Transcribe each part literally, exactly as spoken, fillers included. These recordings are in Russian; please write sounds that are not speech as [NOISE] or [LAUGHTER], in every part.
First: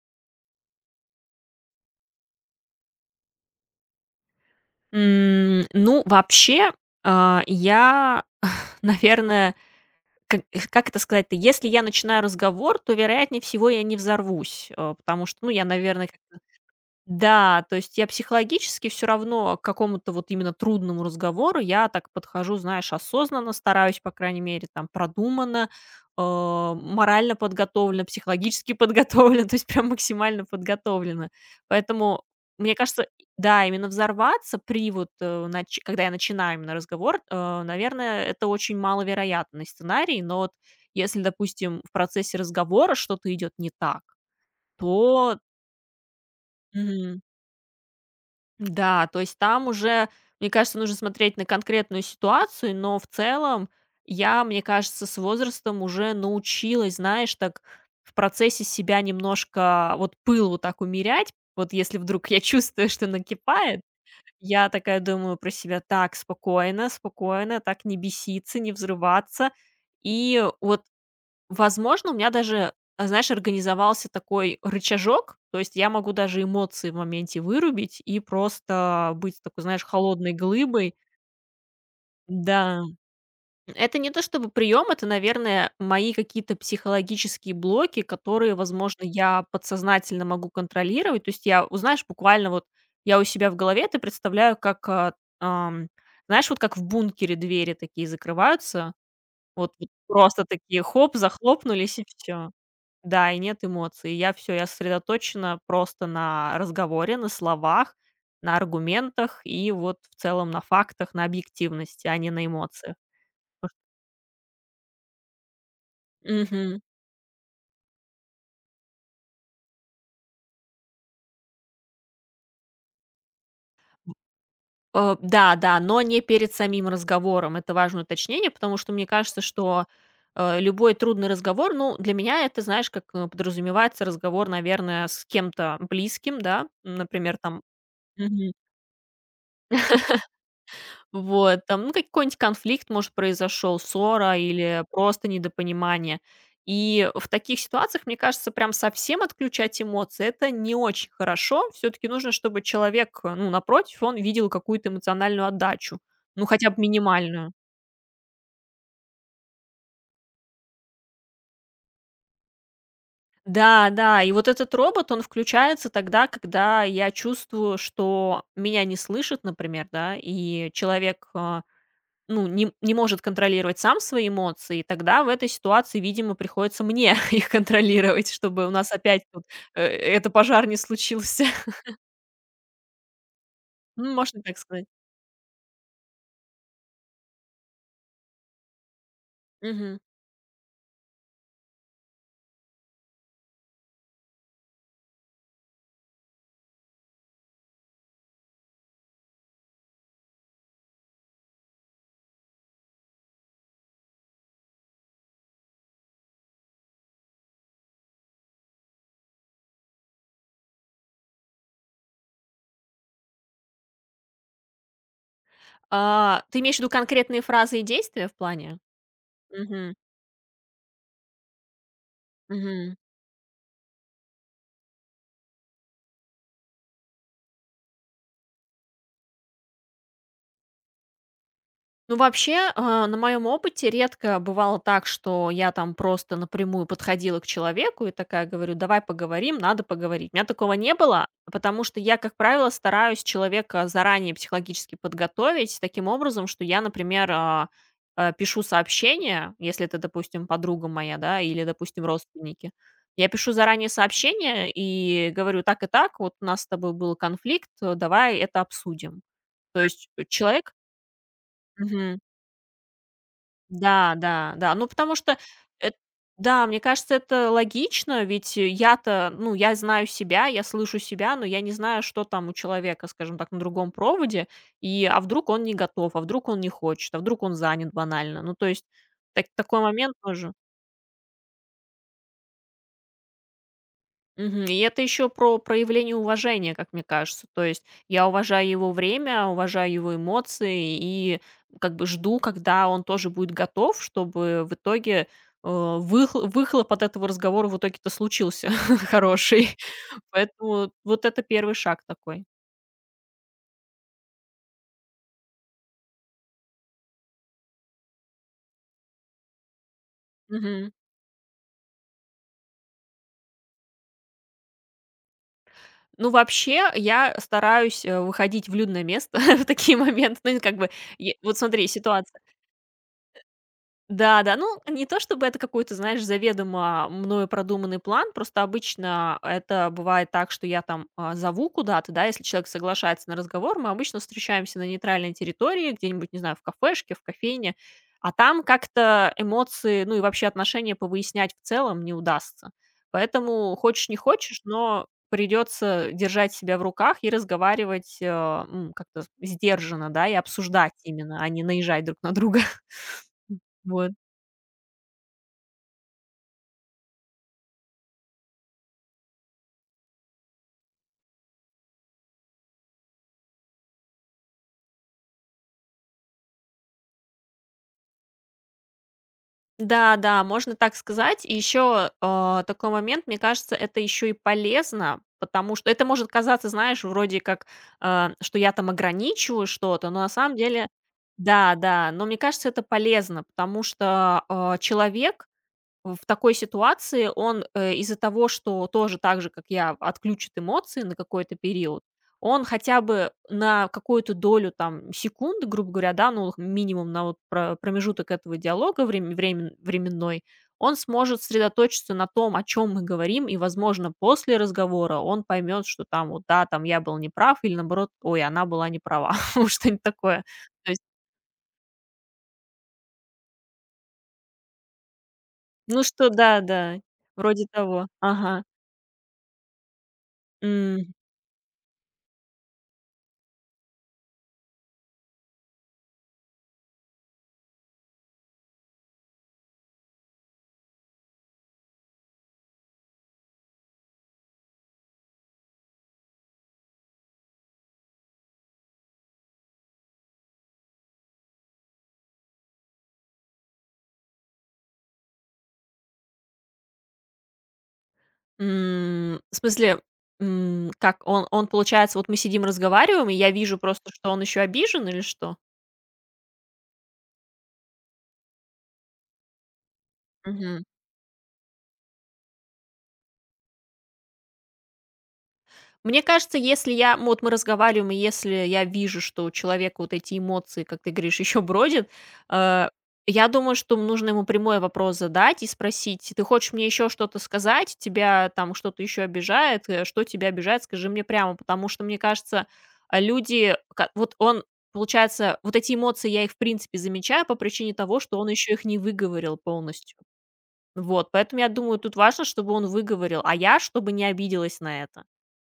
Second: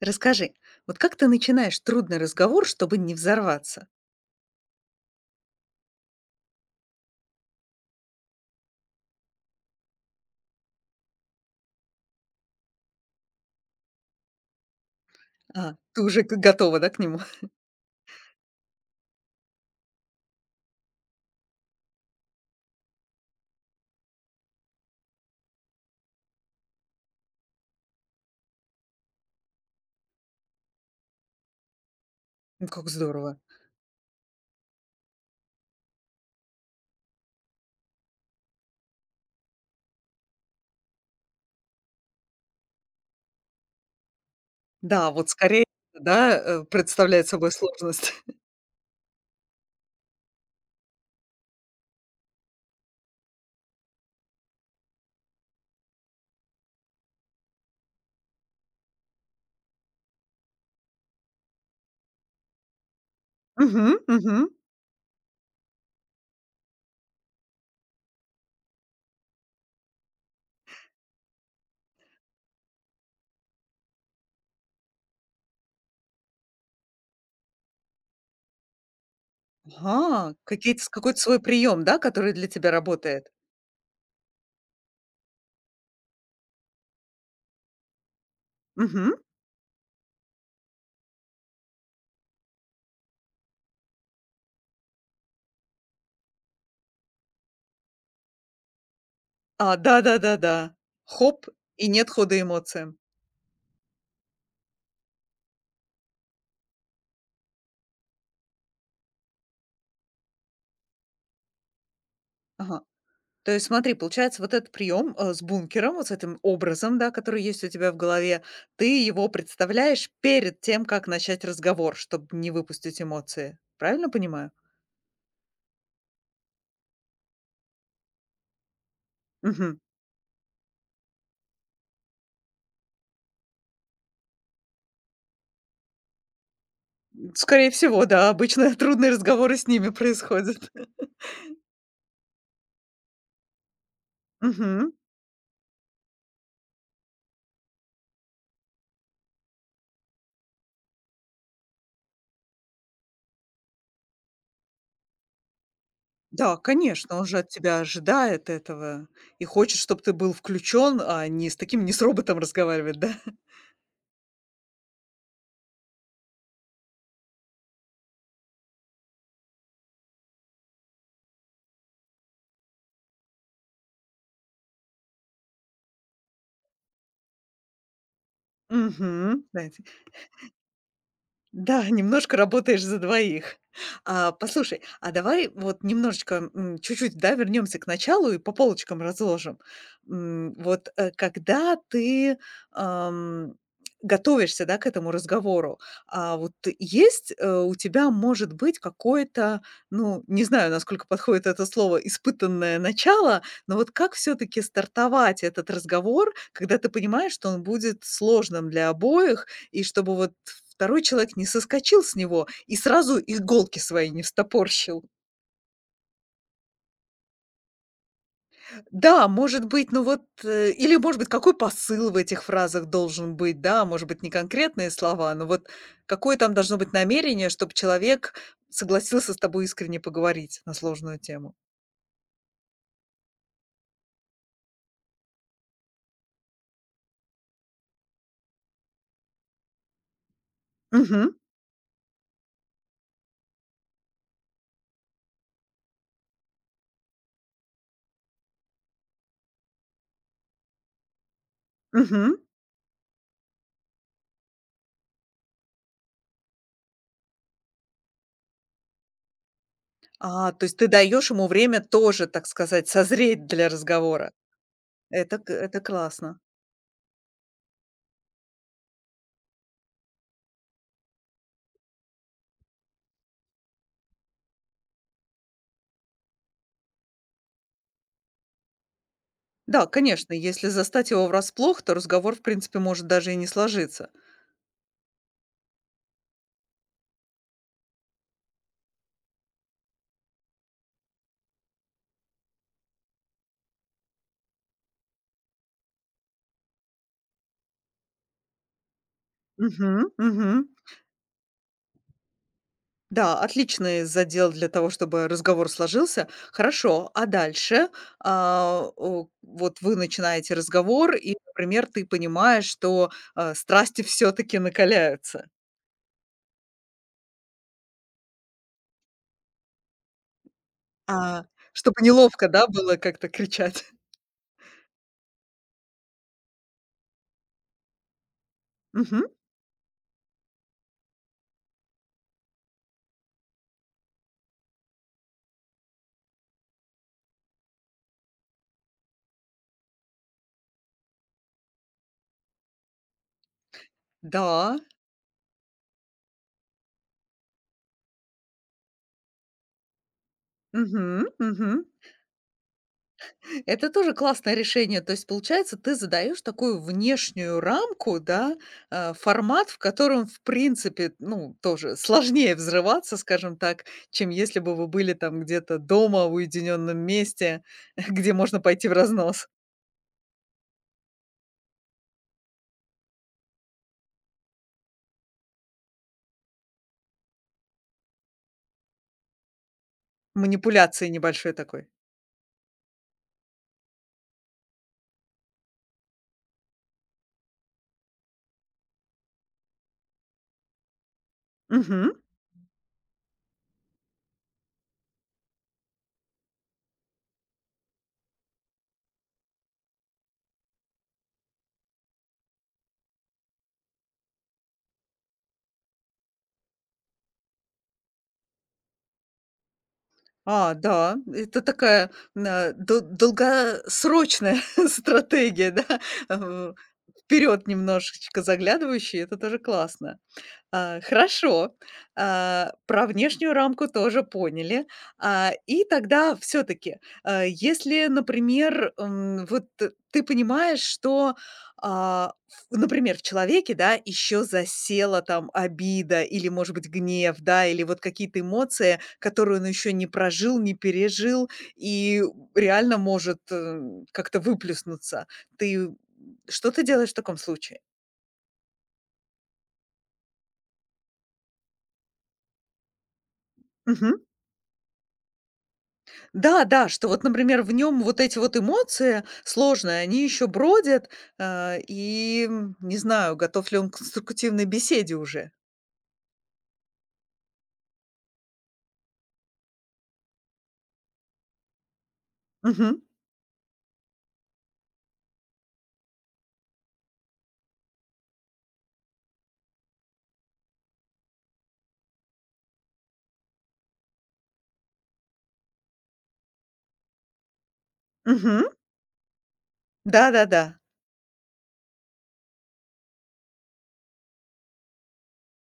Расскажи, вот как ты начинаешь трудный разговор, чтобы не взорваться? М, ну, вообще, а, я, [LAUGHS] наверное, как как это сказать-то, если я начинаю разговор, то, вероятнее всего, я не взорвусь, э, потому что, ну, А, я, ты наверное, уже г готова, да, к нему? [LAUGHS] да, то есть я психологически все равно к какому-то вот именно трудному разговору я так подхожу, знаешь, осознанно стараюсь, по крайней мере, там продуманно, э, морально подготовлена, психологически подготовлена, [LAUGHS] то есть прям максимально подготовлена. Поэтому, Ну, мне как кажется, здорово. да, именно взорваться при вот, э, нач когда я начинаю именно разговор, э, наверное, это очень маловероятный сценарий. Но вот если, допустим, в процессе разговора что-то идет не так, Да, вот то скорее, да, э, представляет собой сложность. да, то есть там уже, мне кажется, нужно смотреть на конкретную ситуацию, но в целом я, мне кажется, с возрастом уже научилась, знаешь, так в процессе себя немножко вот пыл вот так умерять. Вот если вдруг я [LAUGHS] чувствую, что [LAUGHS] накипает, Мгм, мгм. я такая думаю про себя: так, спокойно, спокойно, так не беситься, не взрываться. И вот, возможно, у меня даже, а, знаешь, организовался такой рычажок, то есть я могу даже эмоции в моменте вырубить и просто быть такой, знаешь, холодной Ага, какие-то с глыбой. какой-то свой прием, да, который для тебя Да, работает? это не то чтобы прием, это, наверное, мои какие-то психологические блоки, которые, возможно, Мгм. я подсознательно могу контролировать. То есть я, у- знаешь, буквально вот я у себя в голове это представляю как, а, ам, знаешь, вот как в бункере двери такие закрываются, вот, А, вот просто да-да-да-да. такие хоп, Хоп, и захлопнулись и нет хода все. эмоциям. Да, и нет эмоций. Я все, я сосредоточена просто на разговоре, на словах, на аргументах и вот в целом на фактах, на объективности, а не на Ага. эмоциях. То есть смотри, получается, вот этот прием, э, с бункером, вот с этим Мгм. образом, да, который есть у тебя в голове, ты его представляешь перед тем, как начать разговор, чтобы не выпустить эмоции. Правильно понимаю? Э, да, да, но не перед самим разговором. Это важное уточнение, потому что мне кажется, Мгм. что, э, любой трудный разговор, ну, для меня это, знаешь, как, э, подразумевается разговор, наверное, с кем-то близким, да, например, там. Скорее всего, да, Мгм. обычно [LAUGHS] трудные разговоры с ними [LAUGHS] происходят. Вот, там, ну, какой-нибудь конфликт, может, произошел, ссора или Мгм. просто недопонимание. И в таких ситуациях, мне кажется, прям совсем отключать эмоции — это не очень хорошо. Все-таки нужно, чтобы человек, э, ну, напротив, он видел какую-то эмоциональную отдачу, ну, Да, хотя бы конечно, он же от минимальную. тебя ожидает этого и хочет, чтобы ты был включен, а не с таким, не с роботом разговаривать, да? Да, да, и вот этот робот, он включается тогда, когда я чувствую, что меня не слышит, например, да, и человек, а, Ну, не не может контролировать сам свои эмоции, тогда в этой ситуации, видимо, приходится мне [LAUGHS] их контролировать, чтобы у нас опять тут, Угу. э, это пожар не случился. [LAUGHS] Да, немножко работаешь за двоих. Ну, А, можно так послушай, сказать. а давай вот немножечко, м, чуть-чуть, да, вернемся к началу и по полочкам разложим. Мгм. М, вот, э, когда ты, ам, готовишься, да, к этому разговору, а, вот есть, э, у тебя, может быть, какое-то, ну, не знаю, насколько подходит это слово, испытанное начало, но вот как все-таки стартовать этот разговор, когда ты понимаешь, что он будет сложным для обоих, и чтобы вот второй человек не соскочил с него и сразу иголки свои не встопорщил. А, ты имеешь в виду конкретные фразы и действия, в плане? Да, может быть, Мгм. ну вот, э, или, может быть, какой посыл в этих фразах Мгм. должен быть, да, может быть, не конкретные слова, но вот какое там должно быть намерение, чтобы человек согласился с тобой искренне поговорить на сложную тему. Ну, вообще, а, на моем опыте редко бывало так, что я там просто напрямую подходила к человеку и такая говорю: "Давай поговорим, надо поговорить". У меня такого не было, Мгм, потому что я, как правило, стараюсь человека заранее психологически подготовить таким образом, что я, например, а, а, пишу сообщение, если это, допустим, подруга моя, да, или, допустим, мгм. родственники. Я пишу заранее сообщение и говорю: "Так и так, вот у нас с тобой был конфликт, э, давай это обсудим". То есть, э, А, то человек... есть ты даешь ему время Мгм. тоже, так сказать, созреть для Да, разговора. да, да. Ну, потому что Это, к- это эт классно. да, мне кажется, это логично, ведь э, я-то, ну, я знаю себя, я слышу себя, но я не знаю, что там у человека, скажем так, на другом проводе, и, а вдруг он не готов, а вдруг он не хочет, а вдруг он занят банально. Ну, то есть так такой Да, момент конечно, тоже. если застать его врасплох, то разговор, в принципе, может даже и не сложиться. Мгм. И это еще про проявление уважения, как мне кажется. То есть я уважаю его время, уважаю его эмоции и как бы жду, когда он тоже будет готов, чтобы в итоге, э, выхл- выхлоп от этого разговора в итоге-то случился [LAUGHS] хороший. Мгм, мгм. Поэтому вот это первый шаг такой. Да, отличный задел для того, чтобы разговор сложился. Хорошо, а дальше? А, о, вот вы начинаете Мгм. разговор, и, например, ты понимаешь, что, а, страсти все таки накаляются. Ну, вообще, я стараюсь э, выходить в людное место [LAUGHS] в такие моменты. Ну, как бы, е- А, вот смотри, чтобы ситуация. неловко, да, было как-то кричать. [LAUGHS] Да-да, ну, не то чтобы это какой-то, знаешь, заведомо а, мною продуманный план, просто Мгм. обычно это бывает так, что я там а, зову куда-то, да, если человек соглашается на разговор, мы обычно встречаемся на нейтральной территории, где-нибудь, не знаю, в кафешке, в кофейне, а там как-то эмоции, ну и вообще отношения повыяснять в целом не удастся. Поэтому хочешь не хочешь, Да. но придется держать себя в руках и разговаривать, э, м, как-то сдержанно, да, и обсуждать Мгм, именно, а не мгм. наезжать друг на друга. [LAUGHS] Это Вот. тоже классное решение. То есть, получается, ты задаешь такую внешнюю рамку, да, э, формат, в котором, в принципе, ну, тоже сложнее взрываться, скажем так, чем если бы вы были там где-то дома в уединенном месте, [LAUGHS] где можно пойти в разнос. Да, да, можно так сказать. И еще, а, такой момент, мне кажется, это еще и полезно, потому что это может казаться, знаешь, вроде как, а, что я там ограничиваю что-то, но на самом деле Манипуляции небольшой да, такой. да, но мне кажется, это полезно, потому что, а, человек в такой ситуации он, э, из-за того, что тоже так же, как я, отключит эмоции на какой-то период, Мгм. он хотя бы на какую-то долю там секунды, грубо говоря, да, ну, минимум на вот про- промежуток этого диалога време- времен- временной, он сможет сосредоточиться на том, о чем мы говорим, и, возможно, после разговора он поймет, что там вот, да, там я был неправ, или наоборот, ой, она была не права, [LAUGHS] вот что-нибудь такое. А, То есть, да, это такая на- дол- долгосрочная [LAUGHS] стратегия, да, ну что, да, да, [LAUGHS] вроде вперед того. немножечко Ага. заглядывающая, это тоже классно. А, хорошо. А, про внешнюю рамку тоже поняли. А, и тогда все таки если, например, м, вот т- ты понимаешь, что, а, в например, в человеке, да, еще засела там обида или, может быть, гнев, да, или вот какие-то эмоции, которые он еще не прожил, не пережил и реально может, э, как-то выплеснуться. Ты что ты делаешь в таком случае? М, в смысле, м, как он он, получается, вот мы сидим разговариваем, и я вижу просто, что он еще обижен или что? Да, да, что вот, например, в нем вот эти вот эмоции сложные, они еще бродят, а, и, м, не знаю, готов ли он к конструктивной беседе уже. Мне кажется, если я, ну, вот мы разговариваем, и если я вижу, что у человека вот эти эмоции, как ты говоришь, [LAUGHS] еще бродят, э, Мгм. я думаю, что нужно ему прямой вопрос задать и спросить: "Ты хочешь мне еще что-то сказать? Тебя там что-то еще обижает? Э, Что тебя обижает? Скажи мне прямо". Потому что, мне кажется, а, люди, ка- вот он, получается, вот эти эмоции я их в принципе замечаю по причине того, что он Мгм. еще их не выговорил полностью. Да-да-да. Вот, поэтому я думаю, тут важно, чтобы он выговорил, а я чтобы не обиделась на это.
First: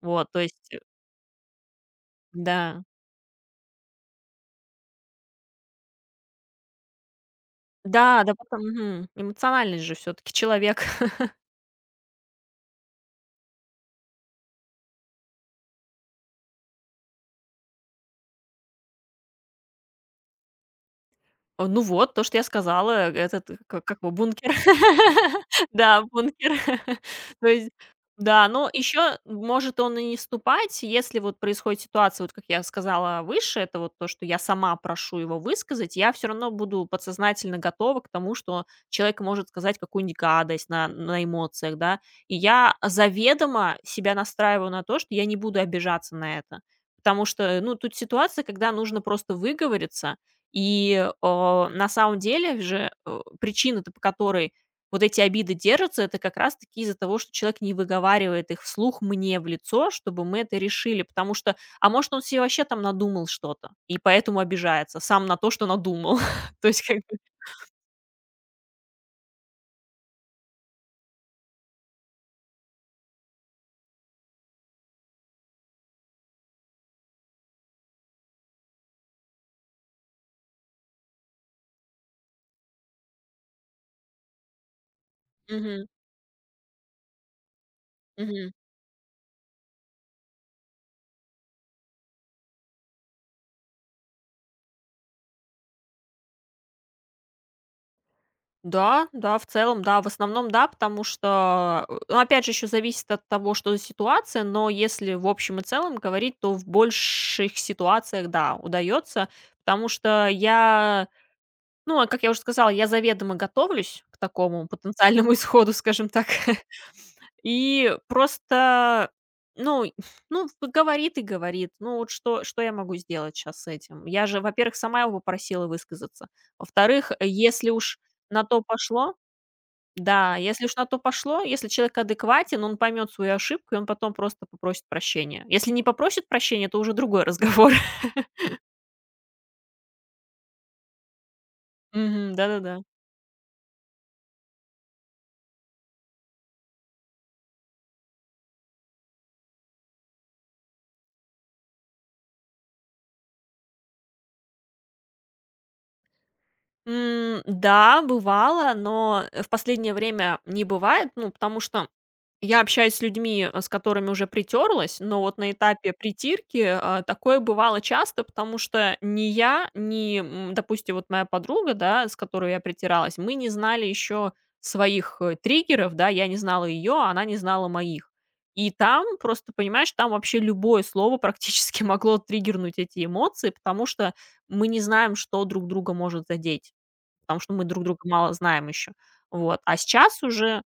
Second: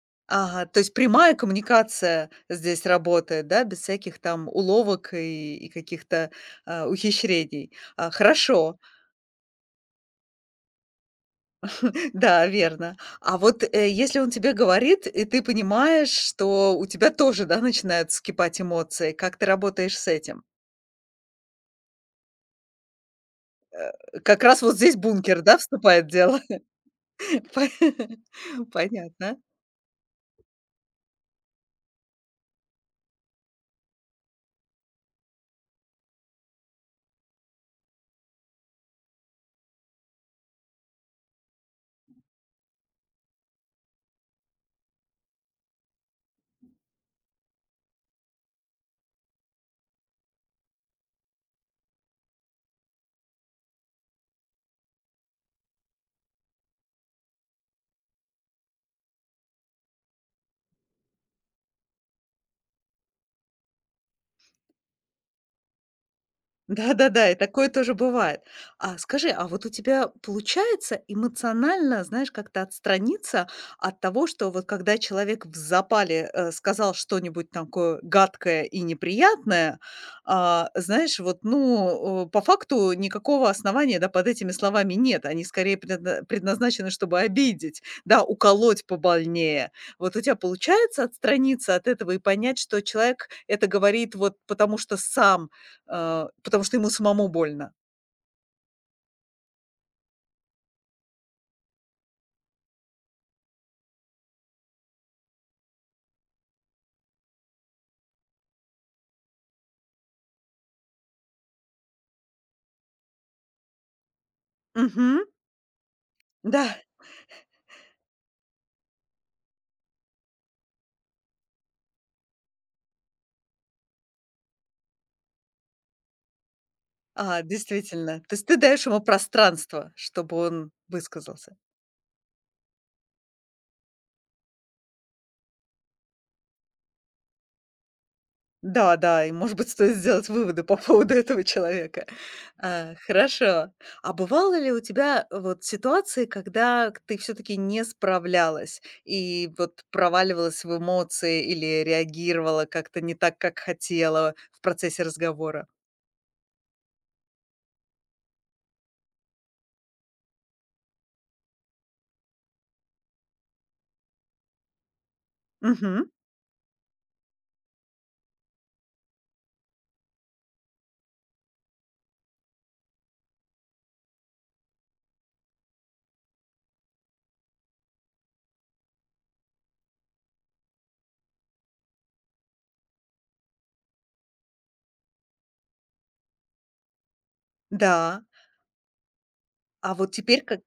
Вот, то Ага, есть, э, то есть прямая коммуникация да, здесь работает, да, без всяких там уловок и и каких-то, а, ухищрений. А, да, да, потом, хорошо. мгм. Эмоциональность же все таки человек. [LAUGHS] Да, верно. А вот, э, если он тебе говорит, и ты понимаешь, что у тебя тоже, да, начинают вскипать эмоции, как ты работаешь с этим? А, ну вот, то, что я сказала, э, этот, к как как его, Как бункер. раз вот здесь бункер, [LAUGHS] да, Да, вступает в дело? бункер. [LAUGHS] То [LAUGHS] По есть да, но [LAUGHS] еще Понятно. может он и не вступать, если вот происходит ситуация, вот как я сказала выше, это вот то, что я сама прошу его высказать, я все равно буду подсознательно готова к тому, что человек может сказать какую-нибудь гадость на на эмоциях, да. И я заведомо себя настраиваю на то, что я не буду обижаться на это. Потому что, э, ну, тут ситуация, когда нужно просто выговориться. И, э, на самом деле же, э, причина-то, по которой вот эти обиды держатся, это как раз таки из-за того, что человек не выговаривает их вслух мне в лицо, чтобы мы это решили. Потому что, а может, он себе вообще там надумал что-то, и поэтому обижается сам на то, что надумал. [LAUGHS] То есть как бы... Да-да-да, и такое тоже бывает. А скажи, а вот у тебя получается эмоционально, знаешь, как-то отстраниться от того, что вот когда человек в запале, э, сказал что-нибудь такое гадкое и неприятное, а, знаешь, вот, ну, э, по факту никакого основания, да, под этими словами нет. Они скорее Мгм. предна- предназначены, чтобы обидеть, да, Мгм. уколоть побольнее. Вот у тебя получается отстраниться от этого и понять, что человек это говорит вот потому, что сам Э, потому что ему самому больно. Да, да, в целом, да, в основном, да, потому что, э, ну, опять же, еще зависит от того, что за ситуация, но если в общем и целом говорить, то в больших ситуациях, да, удается, потому что я, ну, а как я уже сказала, я заведомо готовлюсь к такому Мгм. потенциальному [LAUGHS] исходу, скажем так. Да, [LAUGHS] И просто, ну, ну, говорит и говорит, ну, вот что, что я могу сделать сейчас с этим? Я же, во-первых, сама его попросила высказаться, во-вторых, э, а, если уж действительно. То на есть ты то даешь ему пошло, пространство, да, чтобы если он уж на то пошло, высказался. если человек адекватен, он поймет свою ошибку, и он потом просто попросит прощения. Если не попросит прощения, то уже другой разговор. Да, да, и, может быть, стоит сделать выводы по поводу этого [LAUGHS] человека. Мгм. Да-да-да. А, хорошо. А бывало ли у тебя вот ситуации, когда ты все таки не справлялась и вот проваливалась в эмоции или реагировала как-то не так, как хотела в процессе разговора? М, да, бывало, но, э, в последнее время не бывает, ну, потому что я общаюсь с людьми, э, с которыми уже притерлась, но вот на этапе Мгм. притирки, а, такое бывало часто, потому что ни я, ни, м, допустим, вот моя подруга, да, с которой я притиралась, мы не знали еще своих, э, триггеров, да, я не знала ее, а она не знала моих. И там просто, понимаешь, там вообще любое слово практически [LAUGHS] могло триггернуть эти эмоции, потому что мы не знаем, что друг друга может задеть, потому что мы друг друга Да. мало знаем еще. Вот. А А вот сейчас теперь уже как,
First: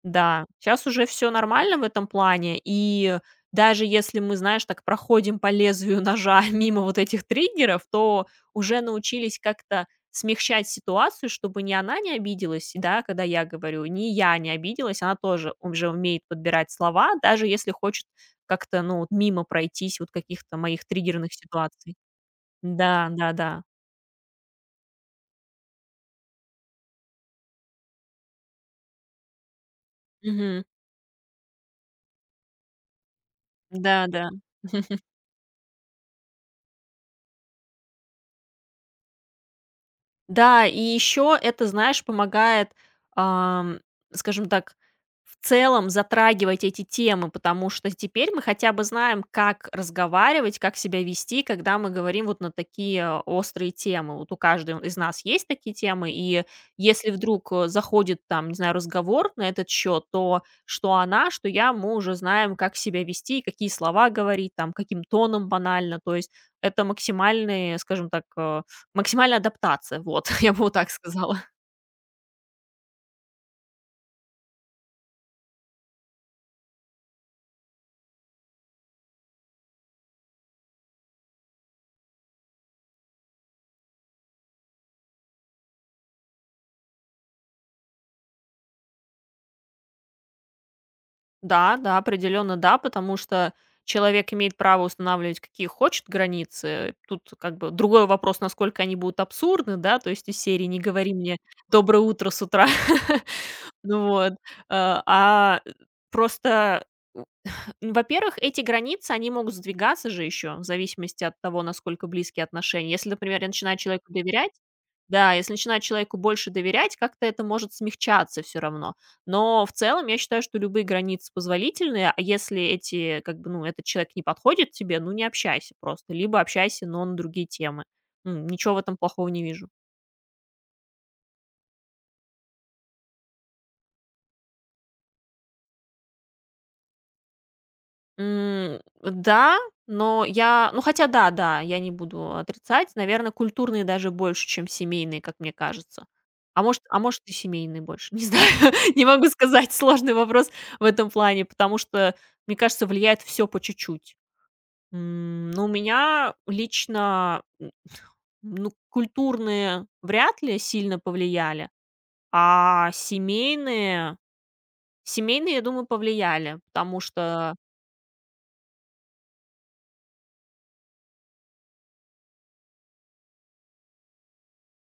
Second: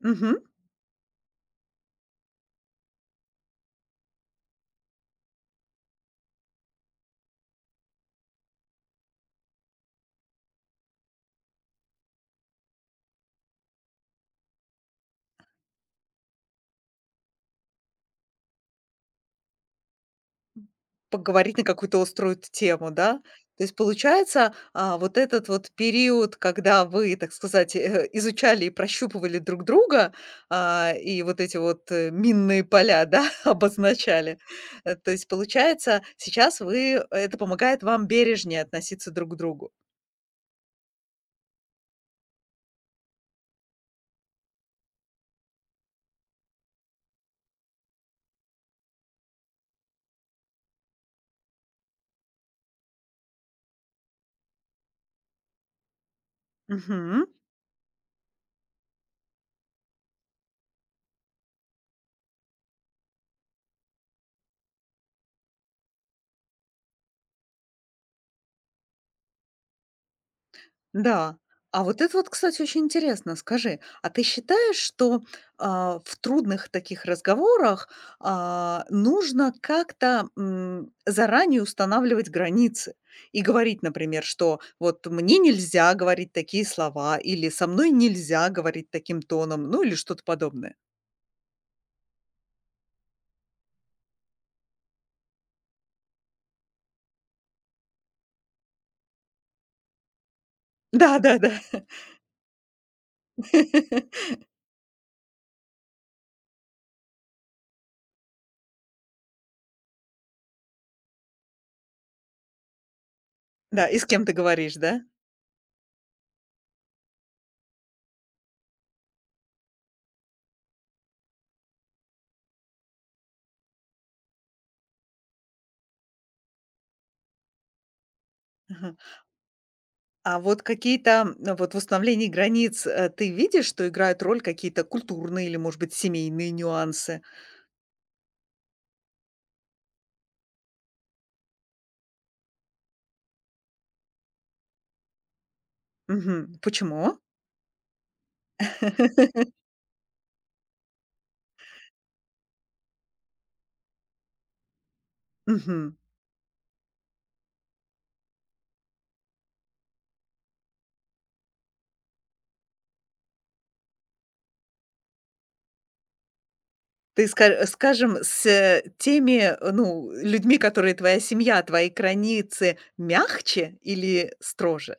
мгм. Да, сейчас уже все нормально в этом плане. И даже если мы, знаешь, так проходим по лезвию ножа [LAUGHS] мимо вот этих триггеров, то уже научились как-то смягчать ситуацию, чтобы ни она не обиделась, да, когда я говорю, ни я не обиделась. Она тоже уже умеет подбирать слова, даже если хочет как-то, ну, вот мимо пройтись вот каких-то моих триггерных Поговорить на ситуаций. какую-то острую тему, Да, да? да-да. То есть получается, а, вот этот вот период, когда вы, так сказать, э, изучали и прощупывали друг друга, Мгм. а, и вот эти вот, э, минные поля, да, [LAUGHS] Да-да. обозначали. Э, то есть получается, сейчас вы э, это помогает вам бережнее относиться друг к другу. Да, и еще это, знаешь, помогает, ам, скажем так, в целом затрагивать эти темы, потому что теперь мы хотя бы знаем, как разговаривать, как себя вести, когда мы говорим вот на такие острые темы. Вот у каждого из нас есть такие темы, и если Мгм. вдруг, э, заходит там, не знаю, разговор на этот счет, то что она, что я, мы уже знаем, как себя вести, какие слова говорить, там, каким тоном банально. То есть это максимальный, скажем так, э, максимальная адаптация, вот, [LAUGHS] я бы вот так Да. сказала. А вот это вот, кстати, очень интересно. Скажи, а ты считаешь, что а, в трудных таких разговорах а, нужно как-то м, заранее устанавливать границы и говорить, например, что вот мне нельзя говорить такие слова, или со мной нельзя говорить таким тоном, ну или что-то подобное? Да, да, определенно да, потому что человек имеет право устанавливать какие хочет границы. Тут как бы другой вопрос, насколько они будут абсурдны, да, то есть из серии "не говори Да, мне да, да. доброе утро" с утра. [LAUGHS] Ну вот, [LAUGHS] э, а, просто во-первых, эти границы, они могут сдвигаться же еще, в зависимости от того, насколько близкие отношения. Если, например, я начинаю Да, и с человеку кем ты доверять, говоришь, да? да, если начинаю человеку больше доверять, как-то это может смягчаться все равно. Но в целом я считаю, что любые границы позволительные, а если эти, как бы, ну, этот человек не подходит тебе, ну, не общайся просто, либо общайся, но на другие темы. М, Ничего в этом Ага. плохого не вижу. А вот какие-то, м, э, вот в установлении границ, э, ты видишь, что играют роль какие-то культурные или, может быть, семейные нюансы? М, да, но я ну, хотя да, да, я не буду отрицать. Наверное, культурные даже больше, чем семейные, как мне кажется. Мгм. А может а Почему? может, и семейные больше, [LAUGHS] не знаю. [LAUGHS] Не могу [LAUGHS] сказать, сложный вопрос в этом плане, потому что, мне кажется, влияет все по чуть-чуть. М, но у Мгм. меня лично, н ну, культурные вряд ли сильно повлияли, а семейные, семейные, я думаю, повлияли, потому Ты, ска что... э, скажем, с, э, теми, э, ну, людьми, которые твоя семья, твои границы мягче или строже?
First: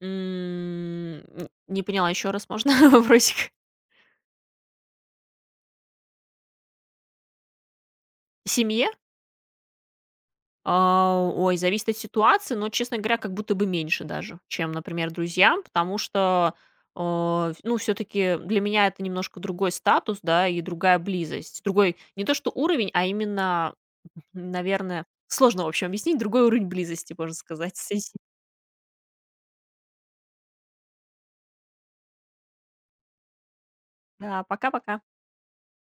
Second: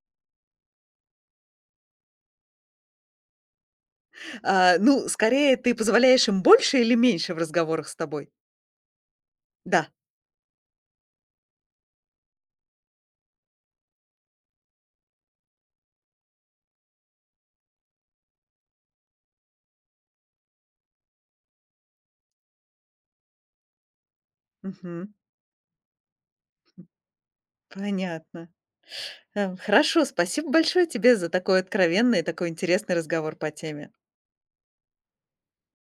М, н Не поняла, еще раз можно [LAUGHS] вопросик? А, ну, скорее, ты позволяешь им больше или меньше в разговорах с тобой? Семье? Да. А, ой, зависит от ситуации, но, честно говоря, как будто бы меньше даже, чем, например, друзьям, потому что, а, ф ну, все таки для меня это немножко другой статус, да, и другая близость. Другой не то что уровень, а именно, [LAUGHS] наверное, Мгм. сложно, в общем, объяснить, другой уровень близости, можно сказать, с эси Понятно. Эм, хорошо, спасибо большое тебе за такой откровенный и такой интересный разговор по теме. Да, пока-пока.